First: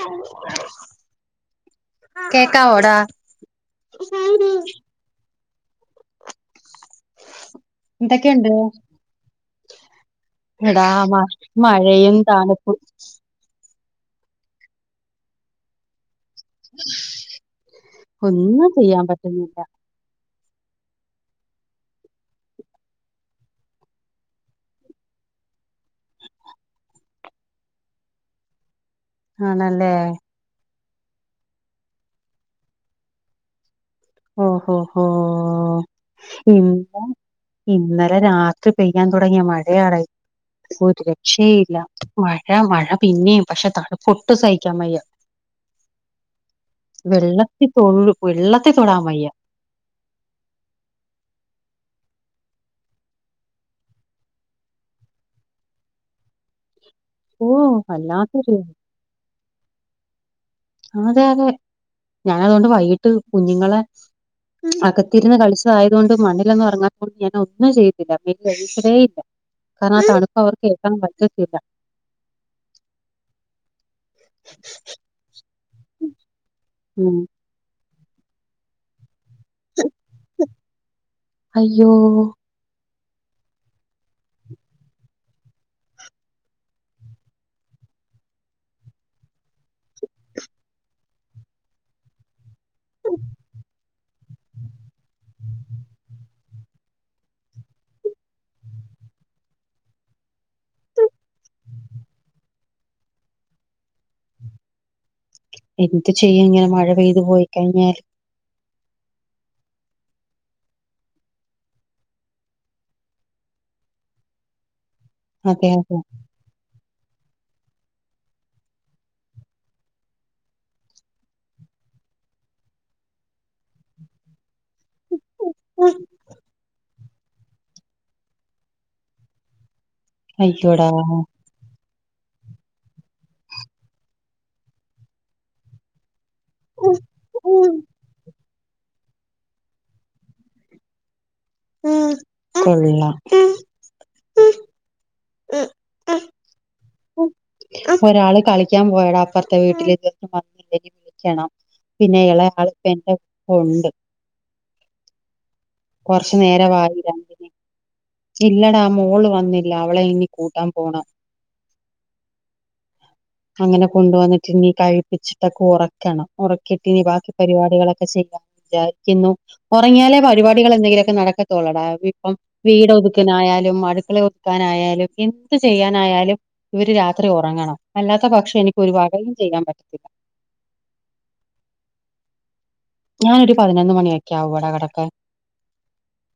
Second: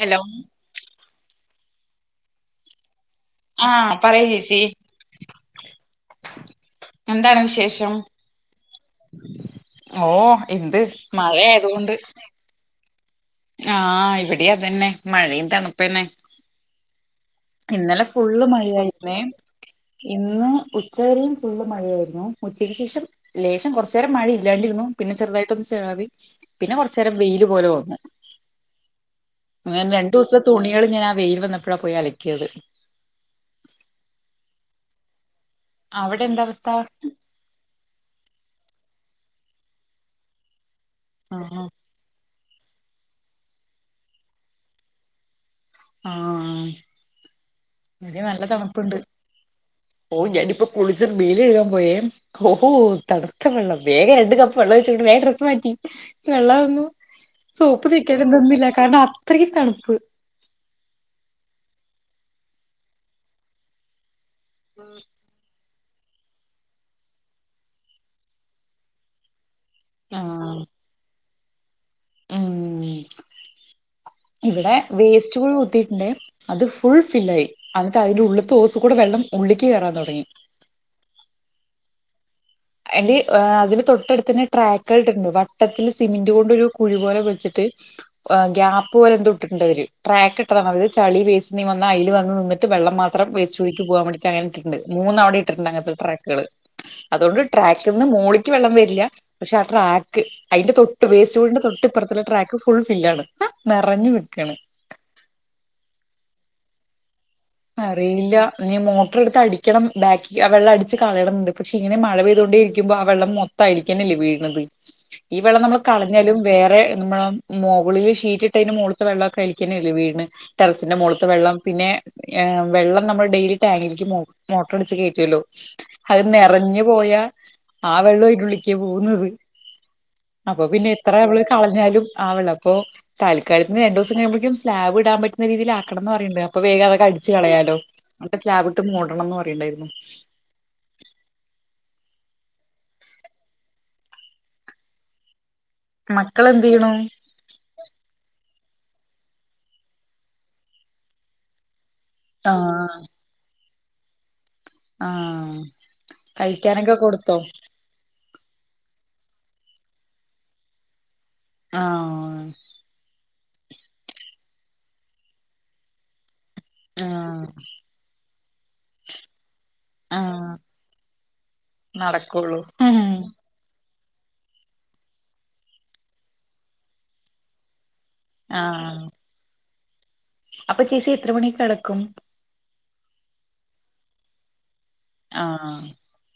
hello കേക്കാവോ ടാ ആ പറയ് ചേച്ചി എന്താണ് വിശേഷം ക്കെണ്ട് ഔഓ എടാ മ മഴയും തണുപ്പും ആ ഇവിടിം അതന്നെ മഴയും തണുപ്പന്നെ ഇന്നലെ ഫുള്ള് ഒന്നും ചെയ്യാൻ മഴയായിരുന്നേ പറ്റുന്നില്ല ഇന്ന് ഉച്ചവരെയും ഫുള്ള് മഴയായിര്ന്നു ഉച്ചയ്ക്ക് ശേഷം ലേശം കൊർച്ചേരം മഴ ഇല്ലാണ്ടിര്ന്നു പിന്നെ ചെറുതായിട്ടൊന്ന് ചാറി പിന്നെ കൊർച്ചേരം വെയില് പോലെ വന്ന് ആണല്ലേ അങ്ങനെന്ന് രണ്ടുസ്ത്തെ തുണികള് ഞാൻ ആ വെയില് വന്നപ്പഴാ പോയി അലക്കിയത് ഒഹോ ഹോ ഹോ അവിടെ എന്താ അവസ്ഥ ഇവിടെ ഇന്നലെ രാത്രി പെയ്യാൻ തുടങ്ങിയ മഴയാടാ ഒരു ആഹ് രക്ഷേഇല്ല മഴ മഴ പിന്നേം പക്ഷെ തണുപ്പ് ഒട്ടും സഹിക്കാൻ വയ്യ ആഹ് വെള്ളത്തി തൊഴു വെള്ള പ്ണ്ട് ഓ ഞാനിപ്പോ കുളിച്ച് മേല് കഴുകാൻ പോയേ ഓഹോ തണുത്ത വെള്ളം വേഗം രണ്ട് കപ്പ് വെള്ളം ഒഴിച്ചകാണ്ട് വേം ഡ്രസ്സ് മാറ്റി വെള്ളംന്നും ഓ സോപ്പ് തേക്കാനൊന്നും വല്ലാത്തൊരു നിന്നില്ല കാരണം അത്രക്കും തണുപ്പ് അതെ അതെ ഞാൻ അതുകൊണ്ട് വൈകിട്ട് കുഞ്ഞുങ്ങളെ അകത്തിരുന്ന് കളിച്ച ആയത് കൊണ്ട് മണ്ണിലൊന്നും ഇറങ്ങാത്തോണ്ട് ഞാൻ ഒന്നും ചെയ്തില്ല [unintelligible] കാരണം ആ തണുപ്പ് ആഹ് അവർക്ക് ഏൽക്കാൻ പറ്റത്തില്ല ഉം ഇവിടെ വേസ്റ്റ് കുഴി കുത്തിയിട്ടുണ്ട് അത് ഫുൾ ഉം ഫില്ലായി അന്നിട്ട് അതിന്റെ ഉള്ള്ത്തെ ഓസ് കൂടെ വെള്ളം ഉള്ളിക്ക് കേറാൻ തുടങ്ങി അയ്യോ അയ്ന്റെ അതില് തൊട്ടടുത്തന്നെ ട്രാക്കായിട്ടുണ്ട് വട്ടത്തിത്തില് സിമെന്റ് കൊണ്ട് ഒരു കുഴി പോലെ വെച്ചിട്ട് ഗ്യാപ് പോലെ എന്തോ ഇട്ടിട്ടുണ്ട് അവര് ട്രാക്ക് ഇട്ടതാണ് അവര് ചളി വേസ്റ്റ് എന്തേ വന്ന അതിൽ വന്ന് നിന്നിട്ട് വെള്ളം മാത്രം വേസ്റ്റ് കുഴിക്ക് പോകാൻ വേണ്ടിട്ട് അങ്ങന ഇട്ട്ട്ടുണ്ട് മൂന്ന് അവടേം ഇട്ട്ട്ടുണ്ട് അങ്ങൻത്തെ ട്രാക്കുകള് അതുകൊണ്ട് ട്രാക്കിന്ന് മോളിക്ക് വെള്ളം വരില്ല പക്ഷെ ആ ട്രാക്ക് അയ്ന്റെ തൊട്ട് വേസ്റ്റ് കുഴിന്റെ തൊട്ട് ഇപ്പുറത്തുള്ള ട്രാക്ക് ഫുൾ ഫില്ലാണ് നിറഞ് നിക്കാണ് എന്ത് ചെയ്യും ങ്ങനെ മഴ പെയ്തു പോയി കഴിഞ്ഞാൽ അറിയില്ല നി മോട്ടർ എടുത്ത് അടിക്കണം ബാക്കി ആ വെള്ളം അടിച്ച് കളയണന്ന്ണ്ട് പക്ഷേ ഇങ്ങന മഴ പെയതോണ്ടേ ഇരിക്കുമ്പോ ആ വെള്ളം ത്തൈൽക്കന്നെ എല്ലേ വീഴ്ണത് ഈ വെള്ളം അതെ നമ്മള് അതെ കളഞ്ഞാലും വേറെ നുമ്മഴാ മോകളില് ഷീറ്റ് ഇട്ടൈന്റെ മാേൾത്തെ വെള്ളൊക്കെ അയിൽക്കെന്നെ എല്ലെ വീഴ്ണ് ടെറസിന്റെ മോൾത്തെ വെള്ളം പിന്നെ ഏഹ് വെള്ളം നമ്മൾ ഡെെലി ടാങ്കിൽക്ക് പോവും മോട്ട്റ് അടിച്ച് കേറ്റാെല്ലോ അത് നെറഞ്ഞ് പോയാ ആ വെള്ളും ഐൻ്റെ ഉള്ളിക്കാ പോവുന്നത് അപ്പൊ അയ്യോടാ പിന്നെ എത്ര നമ്മള് കളഞ്ഞാലും ആ വെള്ളം അപ്പോ താൽക്കാൽത്തിന് രണ്ടൂസം കഴിയുമ്പക്കും സ്ലാബ് ഇടാംപറ്റുന്ന രീതിയിൽ ആക്കണംന്ന് പറയ്ണ്ട് അ ഇപ്പൊ വേഗം അതൊക്കെ അടിച്ച് കളയാലോ അൽപം സ്ലാവിട്ട് മൂടണംന്ന് പറയ്ണ്ടായിരുന്നു ഉം പിന്നെ ഉം മക്കളെന്തിയ്യുണു ഒരാള് കളിക്കാൻ പോയടാ അപ്പർത്തെ വീട്ടിലേക്ക് [unintelligible] വന്നില്ലേ വിളിണോ പിന്നെ ഇളയ ആൾക്കെ ആഹ് എന്റെ ഉണ്ട് [unintelligible] ആഹ് കൊറച്ചു കയിക്കാനെക്കെ നേരമായി കൊടുത്തോ രണ്ടിന് ഇല്ലടാ മോള് വന്നില്ല അവളെ ഇന്ന് കൂട്ടാംപോണം ആഹ് അങ്ങനെ കൊണ്ട് വന്ന്ട്ട് ഇനി കഴിപ്പിച്ചിട്ടൊക്കെ ഒറക്കണം ഒറക്കിയിട്ടിനി ബാക്കി ആഹ് പരിവാടികളൊക്കെ ചെയ്യാം വിജാരിക്കുന്നു ഒറങ്ങിയാലെ ആഹ് പരിവാടികൾ എന്തെങ്കിലൊക്കെ നടക്കത്തൊള്ളടാ ഇപ്പം നടക്കുള്ളൂ വീടൊത് ഉം ക്കെനായാലും അട്ക്കളെ ഒത്ക്കാനായാലും എന്ത് ചെയ്യാനായാലും ഇവര് രാത്രി ഒറങ്ങണം അല്ലാത്ത പക്ഷം എനിക്ക് ഒരു ആഹ് വാകയും ചെയ്യാംപറ്റത്തില്ല അപ്പൊ ചേച്ചി എത്ര മണിക്ക് കെടക്കും ഞാനൊര് പതിനൊന്ന് മണിയെക്കെ ആവോടാ കടക്കാൻ ആഹ്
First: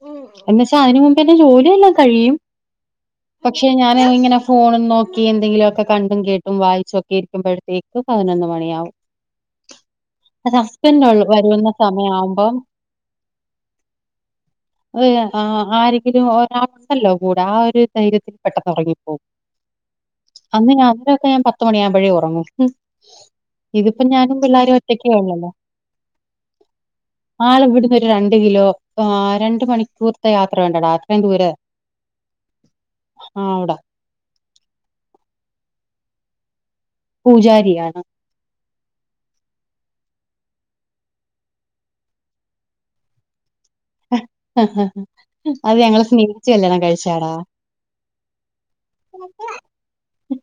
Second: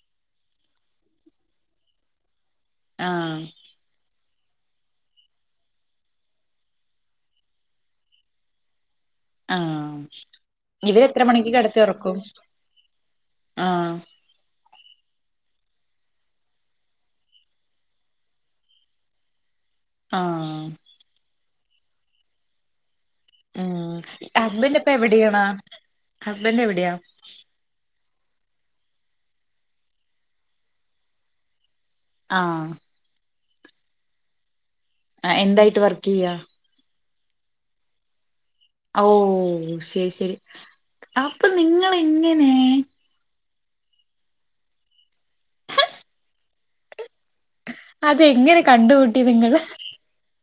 ഉം എന്ന് വെച്ചാ ഐന് മുമ്പെന്നെ ജോലിയെല്ലാം കഴിയും ആഹ് പക്ഷെ ഞാന് ഇങ്ങനാ ഫോണും നോക്കി എന്തെങ്കിലുവൊക്കെ കണ്ടും കേട്ടും വായിച്ചും ഒക്കെ ഇരിക്കുമ്പഴ്ത്തേക്ക് പതിനൊന്ന് മണിയാവും ആഹ് ഇവരെ ഹസ്ബൻഡ് എത്ര മണിക്ക് വരുന്ന കെടത്തി ഒറക്കും സമയമാവുമ്പം ആഹ് അത് ശെരിയാണ് ആഹ് ആരെങ്കിലും ഒരാള്ണ്ടല്ലോ കൂടെ ആ ഒര്ധൈര്യത്തി പെട്ടെന്ന് ഒറങ്ങിപ്പോവും ആഹ് അന്ന് ഞാ അവരൊക്കെ ഞാൻ പത്ത് മണിയാവുമ്പഴേ ഒറങ്ങൂ ഉം ഇത്പ്പെ ഞാനും പിള്ളാരും ഒറ്റക്കേ ഒള്ളല്ലോ ഹസ്ബെൻഡ് എവ്ടെയാ ആള് ഇവ്ട്ന്ന് ഒരു രണ്ട് കിലോ ആഹ് രണ്ട് മണിക്കൂർത്തെ യാത്ര വേണ്ടെടാ അത്രയും ദൂരെ ആഹ് ആഹ് അവ്ടെ ആഹ് എന്തായിട്ട് വർക്കിയ്യാ പൂജാരിയാണ് ഓഹ് ശെരി ശെരി അപ്പൊ നിങ്ങളെങ്ങനെ എഹ് ഹ ഹ അത് ഞങ്ങള് സ്നേഹിച്ച് കല്യാണം കഴിച്ചയാടാ അത് എങ്ങനെ കണ്ടുമുട്ടി നിങ്ങള്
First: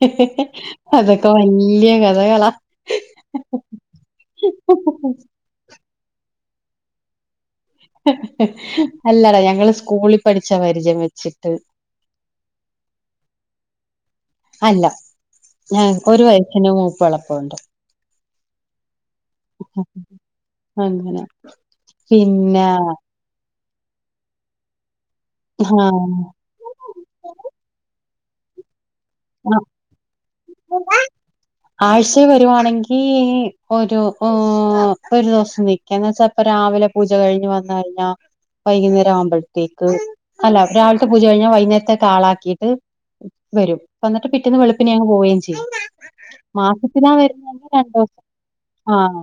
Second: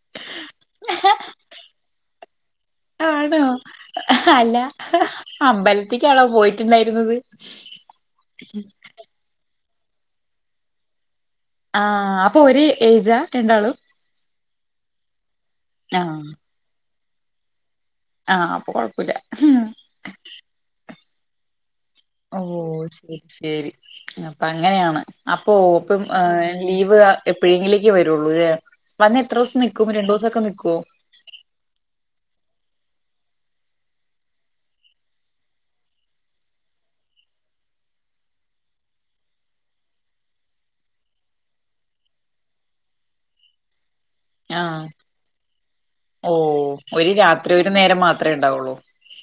ഇഹ് ഹ് ഹെ അതൊക്കെ വല്യേ കഥകളാ ആണോ എഹ്അല്ലാ ഹ് അമ്പൽത്തിക്കാണോ പോയിട്ട് ഇണ്ടായിര്ന്നത് ഹെ ഹെ അല്ലടാ ഞങ്ങള് സ്കൂളിൽ പഠിച്ച പരിചയം വെച്ചിട്ട് ആഹ് അപ്പൊ ഒര്ഏജാ രണ്ടാളും അല്ല ഞങ്ങക്ക് ഒരു ആഹ് വയസ്സിന്റെ മൂപ്പുംഎളപ്പും ഉണ്ട് ആഹ് അപ്പൊ കൊഴപ്പുല്യ ഉം അങ്ങനെ ഓ പിന്നെ ശരി ശരി അപ്പൊ അങ്ങനെയാണ് ഹാ അപ്പൊഓപ്പും ലീവ് എപ്പോഴെങ്കിലേക്ക് വരു ഒള്ളൂലെ വന്ന എത്ര ദിവസം നിക്കും രണ്ടു ദിവസൊക്കെ നിക്കോ ആഴ്ച്ചേ വരുവാണെങ്കി ഒരു ഓ ഒരു ദിവസം നി ക്യുന്നെച്ചാപ്പ രാവിലെ പൂജ കഴിഞ്ഞ് വന്ന് കഴിഞ്ഞ വൈകുന്നേരം ആവുമ്പോഴത്തേക്ക് അല്ല രാവിൽത്തെ പൂജ കഴിഞ്ഞാൽ വൈകുന്നേരത്തെക്ക് ആളാക്കിട്ട് വരും വന്നിട്ട് പിറ്റേന്ന് ആഹ് വെളുപ്പിനെ അങ്ങ് പോവേം ചെയ്യും ഓ ഒരു മാസത്തിലാ രാത്രി വരുന്നെങ്കി ഒരു രണ്ട് ദിവസം ആഹ്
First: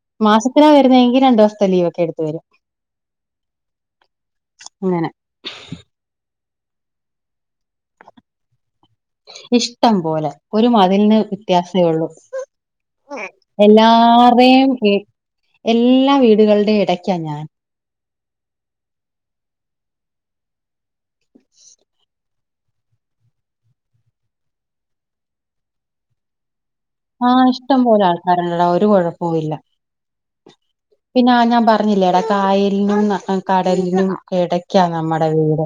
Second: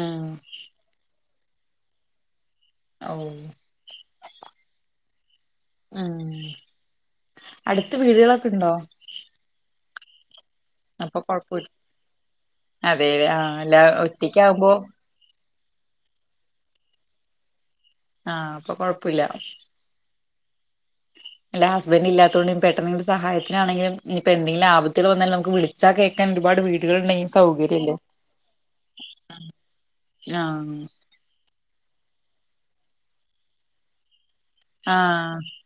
ആഹ് മാസത്തിലാ വരുന്നെങ്കി രണ്ടുസത്തെ ലീവ് ഒക്കെ എടുത്ത് വരും ഔ അങ്ങനെ ആഹ് അടുത്ത് വീടുകളൊക്കെ ഇണ്ടോ ഇഷ്ടം പോലെ ഒരു മതിൽന്ന് അപ്പൊ കൊഴപ്പ വ്യത്യാസെ ഓള്ളു അതെ ആ അല്ല ഒറ്റക്കാവുമ്പോ എല്ലാര്ടെം വി എല്ലാ വീടുകളുടെയും എടയ്ക്കാ ഞാൻ ആഹ് അപ്പൊ കൊഴപ്പുല്യ അല്ല ഹസ്ബൻഡ് ഇല്ലാതോണ്ട് പെട്ടന്ന്ങ്ങട്ട് സഹായത്തിനാണെങ്കിലുംഇഞ് ഇപ്പൊ എന്തെങ്കിലും ആപത്ത്ള് വന്നാൽ നമുക്ക് വിളിച്ചാ കേക്കാൻ ഒരുപാട് വീ ആഹ് ഇഷ്ടം പോലെ ആൾക്കാര്ണ്ട്ടാ ഒരു കൊഴപ്പവും ഇല്ല ആഹ് പിന്നെ ആഹ് ഞാൻ പറഞ്ഞില്ലേടാ കായലിനും കടലിനും എട ക്കാ നമ്മടെ ആഹ് വീട്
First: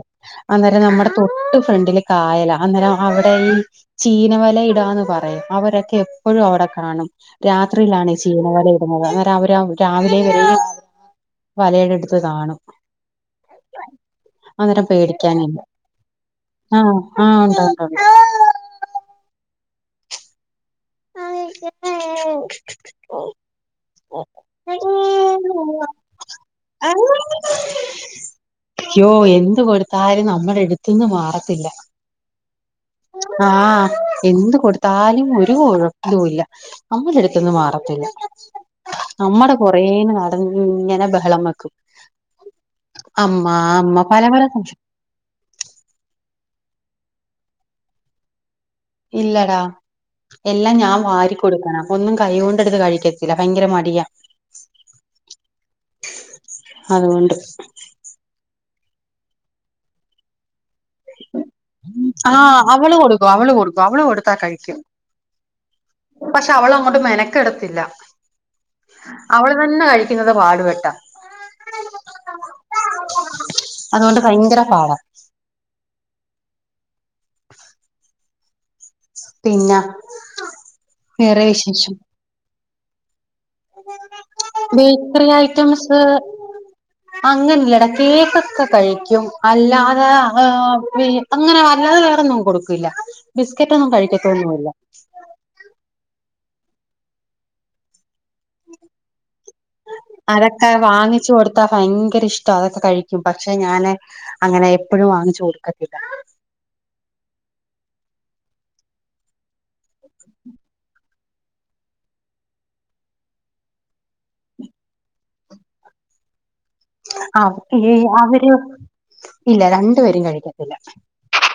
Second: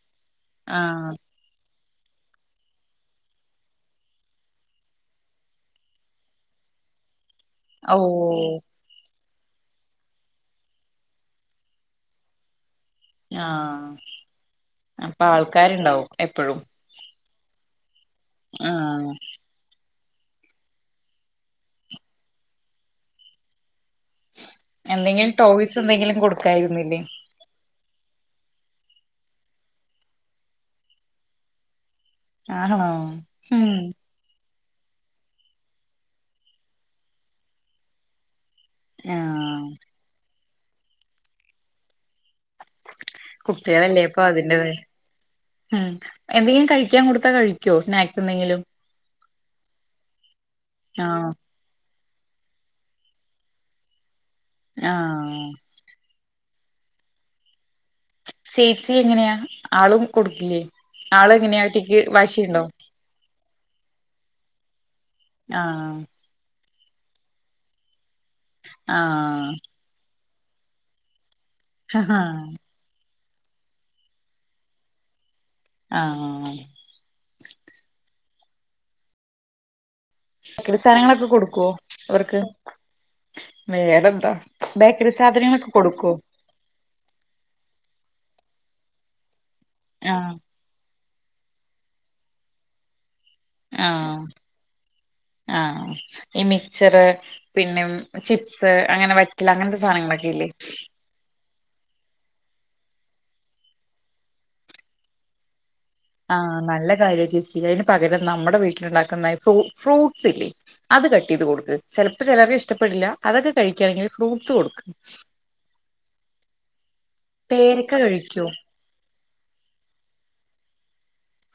അന്നേരം നമ്മുടെ ആഹ് തൊട്ട് ഫ്രണ്ടില് കായല അന്നേരം അവിടെ ഈ ചീനവലയിടാന്ന് പറയും അവരൊക്കെ എ പ്പഴും അവിടെ കാണും രാത്രിയിലാണ് ഈ ഓഹ് ചീനവല ഇ ടുന്നത് അന്നേരം അവര് രാവിലെ വരെ വലയുടെ അടുത്ത് കാണും ആഹ് അന്നേരം അപ്പൊ പേടിക്കാനില്ല ആൾക്കാര്ണ്ടാവും എപ്പഴും ആഹ് ആഹ് ണ്ടാവുംണ്ടാവും ആഹ് [unintelligible] എന്തെങ്കിലും ടോയ്സ് എന്തെങ്കിലും കൊടുക്കായിരുന്നില്ലേ യ്യോ എന്ത് കൊടുത്താലും നമ്മുടെ എട്ത്ത്ന്ന് മാറത്തില്ല ആണോ ഉം ആഹ് എന്ത് കൊടു ത്താലും ഒരു കൊഴപ്പൂല്ല നമ്മളെ അടുത്ത്ന്ന് മാറത്തില്ല നമ്മടെ ആഹ് പൊറകെ നടന്ന് ഇങ്ങനെ ബഹളം വെക്കും അമ്മാ അമ്മാ പലതരം കു എ എന്തെങ്കിലും കഴിക്കാൻ കൊടുത്താ കഴിക്കോ സ്നാക്സ് എന്തെങ്കിലും ഇല്ലടാ എല്ലാം ഞാൻ ആഹ് വാരി കൊടുക്കണം ഒന്നും കയ്യോണ്ടെടുത്ത് കഴിക്കത്തില്ല ഭയങ്കര മടിയ ആഹ് അതുകൊണ്ട് ചേച്ചി എങ്ങനെയാ ആളും കൊടുക്കില്ലേ ആള് എങ്ങനെയാ ഒറ്റക്ക് ആഹ് വാശിയുണ്ടോ അവള് കൊടുക്കും അവള് കൊടുക്കും അവള് കൊടുത്താ കഴിക്കും ആഹ് പക്ഷെ അവള് അങ്ങോട്ട് മെനക്കെടത്തില്ല അവള് ആഹ് തന്നെ കഴി ക്കുന്നത് പാടുപ്പെട്ട ഹ ആഹ് അതുകൊണ്ട് ഭയങ്കര പാടാ ആഹ് ആഹ് പിന്നെ ക്കറി സാനങ്ങളൊക്കെ വേറെ കൊടുക്കൊ വിശേഷം അവർക്ക് വേറെന്താ ബേക്കറി സാധനങ്ങളൊക്കെ കൊടുക്കും അങ്ങനെല്ലടാ കേക്കൊക്കെ കഴിക്കും അല്ലാതെ ആഹ് ഏഹ് പി അങ്ങനെ വല്ലാതെ വേറൊന്നും കൊടുക്കില്ല ബിസ്ക്കറ്റ് ഒന്നും ആഹ് കഴിക്കത്തൊന്നുല്ല ആഹ് ഈ മിക്സ്ച്ചറ് പിന്നേം ചിപ്സ് അങ്ങനെ [unintelligible] അങ്ങൻത്തെ സാനങ്ങളൊക്കെ ഇല്ലേ വാങ്ങിച്ചുടു ത്താ ഭയങ്കര ഇഷ്ടവാ അതൊക്കെ കഴിക്കും പക്ഷെ ഞാന് അങ്ങനെ എപ്പഴും വാങ്ങിച്ചു കൊടുക്കത്തില്ല ആഹ് നല്ല കാര്യം ചേച്ചി അയ്ന് പകരം നമ്മുടെ വീട്ടിലുണ്ടാക്കുന്ന ഫൂ ഫ്രൂട്ട്സ് ഇല്ലേ അത് കട്ട്യ്ത് കൊടുക്ക് ചിലപ്പോ ചിലർക്ക് ഇഷ്ടപ്പെടില്ല അതൊക്കെ കഴികാണെങ്കി ഫ്രൂട്ട്സ് കൊടുക്ക് ആഹ് പേരക്ക അവ കഴിക്കോ അവര് ഇല്ല രണ്ടു പേരും കഴിക്കത്തില്ല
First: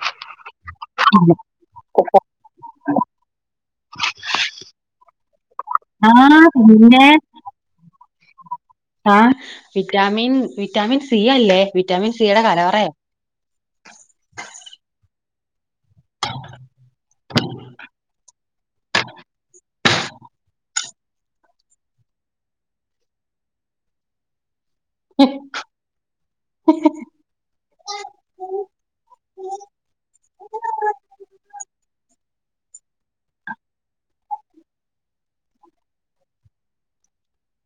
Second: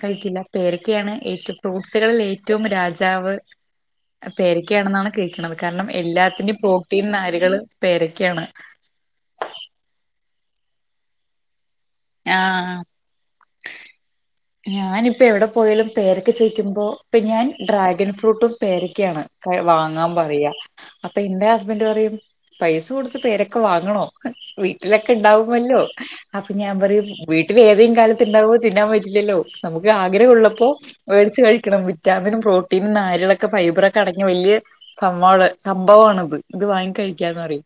കഴിക്കില്ല പേരക്കെയാണ് ഏറ്റ ഫ്രൂട്ട്സുകളിൽ ഏറ്റവും രാജാവ് പേരക്കാണെന്നാണ് കേക്ണത് കാരണം ആ എല്ലാത്തിന്റെയും പ്രോട്ടീൻ പിന്നെ നാരുകള് പേരക്കെയാണ് ആഹ് വിറ്റാമിൻ വിറ്റാമിൻ സി അല്ലേ വി ആഹ് ആഹ് ഞാനിപ്പോ എവിടെ പോയാലും പരൊക്കെ ചയിക്കുമ്പോ ഇപ്പം ഞാൻ ഡ്രാഗൺ ഫ്രൂട്ടും പേരൊക്കെയാണ് ക്ക വാങ്ങാൻ പറയാ അപ്പൊ എന്റെ ഹസ്ബൻഡ് പറയും പൈസ കൊടുത്ത് പേരക്കെ വാങ്ങണോ ട്ടിലൊക്കെ ണ്ടാവുമല്ലോ അത് ഞാൻ പറയും വീട്ടിലേ ഏതേം കാലത്ത് ഉണ്ടാഓ തിന്നാൻ പറ്റില്ലല്ലോ നമുക്ക് ആഗ്രഹ ള്ളപ്പോ വേട്ച്ച് കഴിക്കണം വിറ്റാമിനും പ്രോട്ടീനും നാരളൊക്കെ ഫൈബറൊക്കെ അടങ്ങി വല്യ സംവറെ സംഭവാണത് ഇത് വാങ്ങി കഴിക്കാന്ന് പറി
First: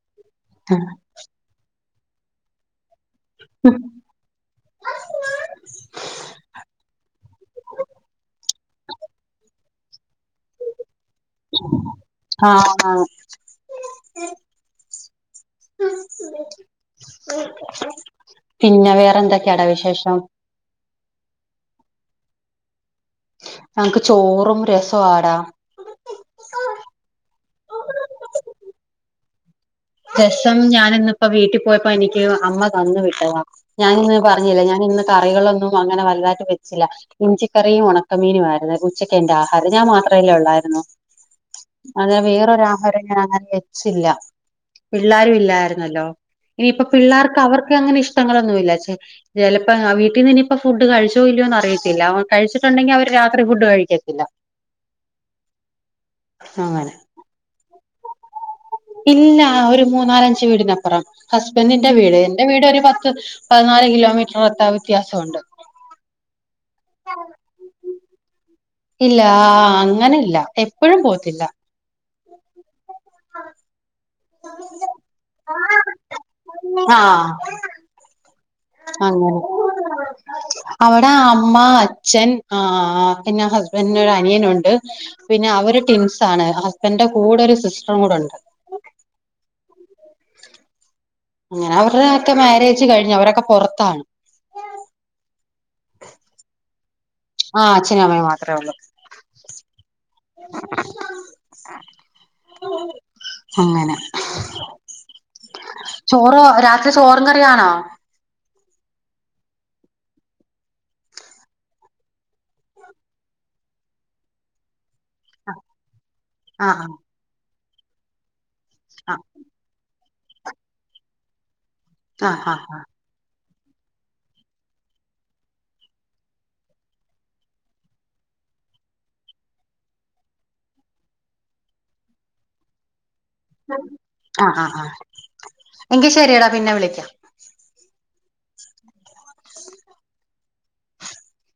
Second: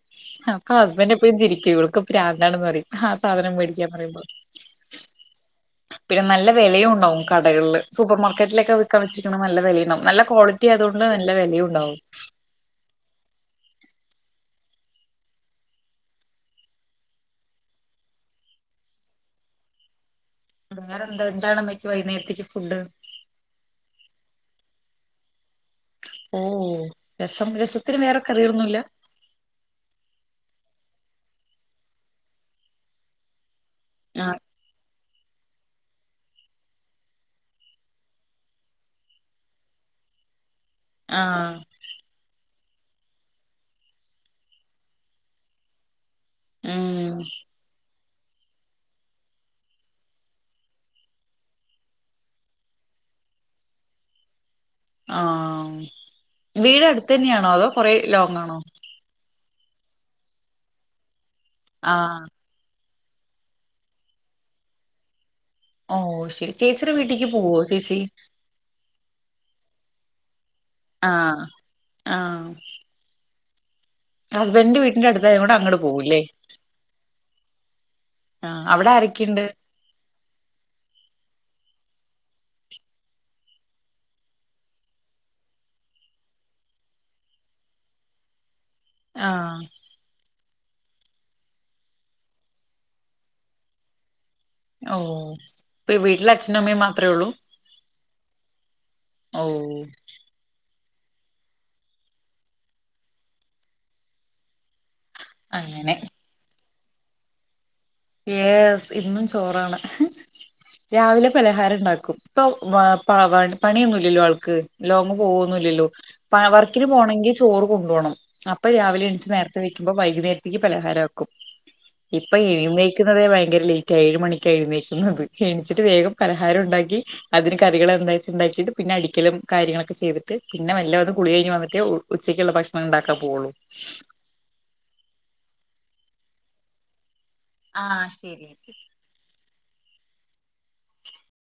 അപ്പൊ ഹസ്ബൻഡറ് എപ്പഴും ചിരിക്കും ഇവൾക്ക് പ്രാന്താണന്ന് പറയും ആഹ് സാധനം വെ ക്ക്യാ പറയുമ്പോ പിന്നെ നല്ല വെലയുണ്ടാവും കടകൾല് സൂപ്പർ മാർക്കറ്റിലൊക്കെ വിക്കാൻ വെച്ചിരിക്കുന്നത് നല്ല വിലയുണ്ടാവും നല്ല ക്വാളി കിട്ടിയതുണ്ട് നല്ല വെലെണ്ടാവും ആഹ് ആഹ് പിന്നെ വേറെ എന്തൊക്കെട വിശേഷം അഹ് വേറെ എന്ത എന്താണന്നൊയ്ക വൈന്നേരത്തേക്ക് ഫുഡ് നംക്ക് ചോറും രസാടാം ഉ ഊ രസം രസത്തിന് വേറെ കറികളൊന്നുല്ല രസം ഞാാനന്നിപ്പോ വീട്ടി പോയപ്പോ എനിക്ക് അമ്മ തന്നു വിട്ടതാ ഞാനിന്ന് ആഹ് പറഞ്ഞില്ല ഞാൻ ഇന്ന് കറികളൊന്നും അങ്ങനെ വലുതായിട്ട് വെച്ചില്ല ഇഞ്ചിക്കറിയും ഉണക്കമീനും ആയിരുന്നു ഉച്ചക്ക് എന്റെ ആഹാരം ഞാൻ മാത്രല്ലേ ഉള്ളായിരുന്നു ആഹ് അതെ വേറൊരു ആഹാരം ഞാൻ അങ്ങനെ വെച്ചില്ല പിള്ളേരു ഇല്ലായിരുന്നല്ലോ ഇനിയിപ്പ ഉം പിള്ളേർക്ക് അവർക്ക് അങ്ങനെ ഇഷ്ടങ്ങളൊന്നുല്ല ച്ചേ ചെലപ്പങ്ങാ വീട്ടിന്നി നിയിപ്പോ ഫുഡ് കഴിച്ചോ ഇല്ലയോന്ന് അറിയത്തില്ല കഴിച്ചിട്ടുണ്ടെങ്കി അവര് രാത്രി ഫുഡ് കഴിക്കത്തില്ല ആഹ് അങ്ങനെ വീട് അടുത്തു തന്നെയാണോ അതോ കൊറെ ലോങ്ങാണോ ഇല്ല ഒരു മൂന്നാലഞ്ചു വീടിനപ്പുറം ഹസ്ബൻഡിന്റെ വീട് ആഹ് എന്റെ വീട് ഒരു പത്ത് പതിനാല് കിലോമീറ്ററകത്താ വ്യത്യാസമുണ്ട് ഓ ശരി ചേച്ചിയുടെ വീട്ടേക്ക് പോവോ ചേച്ചി ഇല്ലാ അങ്ങനല്ല ആഹ് ആഹ് ഹസ്ബൻഡിന്റെ വീട്ടിൻ്റെ അടുത്തായോണ്ട് അങ്ങട് പോവൂല്ലേ ആഹ് ആഹ് അവിടെ അങ്ങനെ ആരൊക്കേണ്ട് അവിടെ അമ്മ അച്ഛൻ ആ പിന്നെ ഹസ്ബൻ്റിൻ്റെ ഒരു അനിയനുണ്ട് പിന്നെ അവര് ട്വിൻസ് ആണ് ഹസ്ബൻന്റെ കൂടെ ഒരു സിസ്റ്ററും കൂടൊണ്ട് ആഹ് അങ്ങനെ അവരുടെ ഒക്കെ മാരേജ് കഴിഞ്ഞ് അവരൊക്കെ പൊറത്താണ് ഓ ഇപ്പ വീട്ടിൽ അച്ഛനുവമ്മേം മാത്രേ ഉള്ളൂ ആഹ് അച്ഛനുമമ്മേം മാത്രേ ഉള്ളൂ ഓ അങ്ങനെ അങ്ങനെ ചോറോ രാത്രി ചോറും കറീവാണോ യേസ് ഇന്നും ചോറാണ് രാവിലെ പലഹാരം ണ്ടാക്കും ഇപ്പൊ വ പ പണിയൊന്നൂല്ലല്ലോ ആൾക്ക് ലോങ്ങ് പോവൊന്നില്ലല്ലോ വർക്കിന് ആഹ് പോണെങ്കി ചോറ് കൊണ്ടു പോണം അപ്പൊ രാവിലെ ആഹ് എണീച്ചു നേരത് വെക്കുമ്പോ വൈകുന്നേരത്തേക്ക് പലഹാരാക്കും ഇപ്പൊ ആഹ് ആഹ് എഴുന്നേ ന്നേക്കുന്നതേ ഭയങ്കര ലേറ്റായി ഏഴ് മണിക്കായെഴുന്നേക്കുന്നത് എണീച്ചിട്ട് വേഗം പലഹാരം ഉണ്ടാക്കി അതിന് കറികൾ എന്താച്ചാ ഉണ്ടാക്കിയിട്ട് പിന്നെ അടിക്കലും കാര്യങ്ങളൊക്കെ ചെയ്തിട്ട് പിന്നെ വല്ല ഒന്ന് കുളി കഴിഞ്ഞ് വന്നിട്ടേ ഉച്ചക്കുള്ള ഭക്ഷണം ഉണ്ടാക്കാ പോവുള്ളൂ ആഹ് ആഹ് ആഹ് എങ്കി ശരിയടാ പിന്നെ വിളിക്കാം ആഹ് ശരി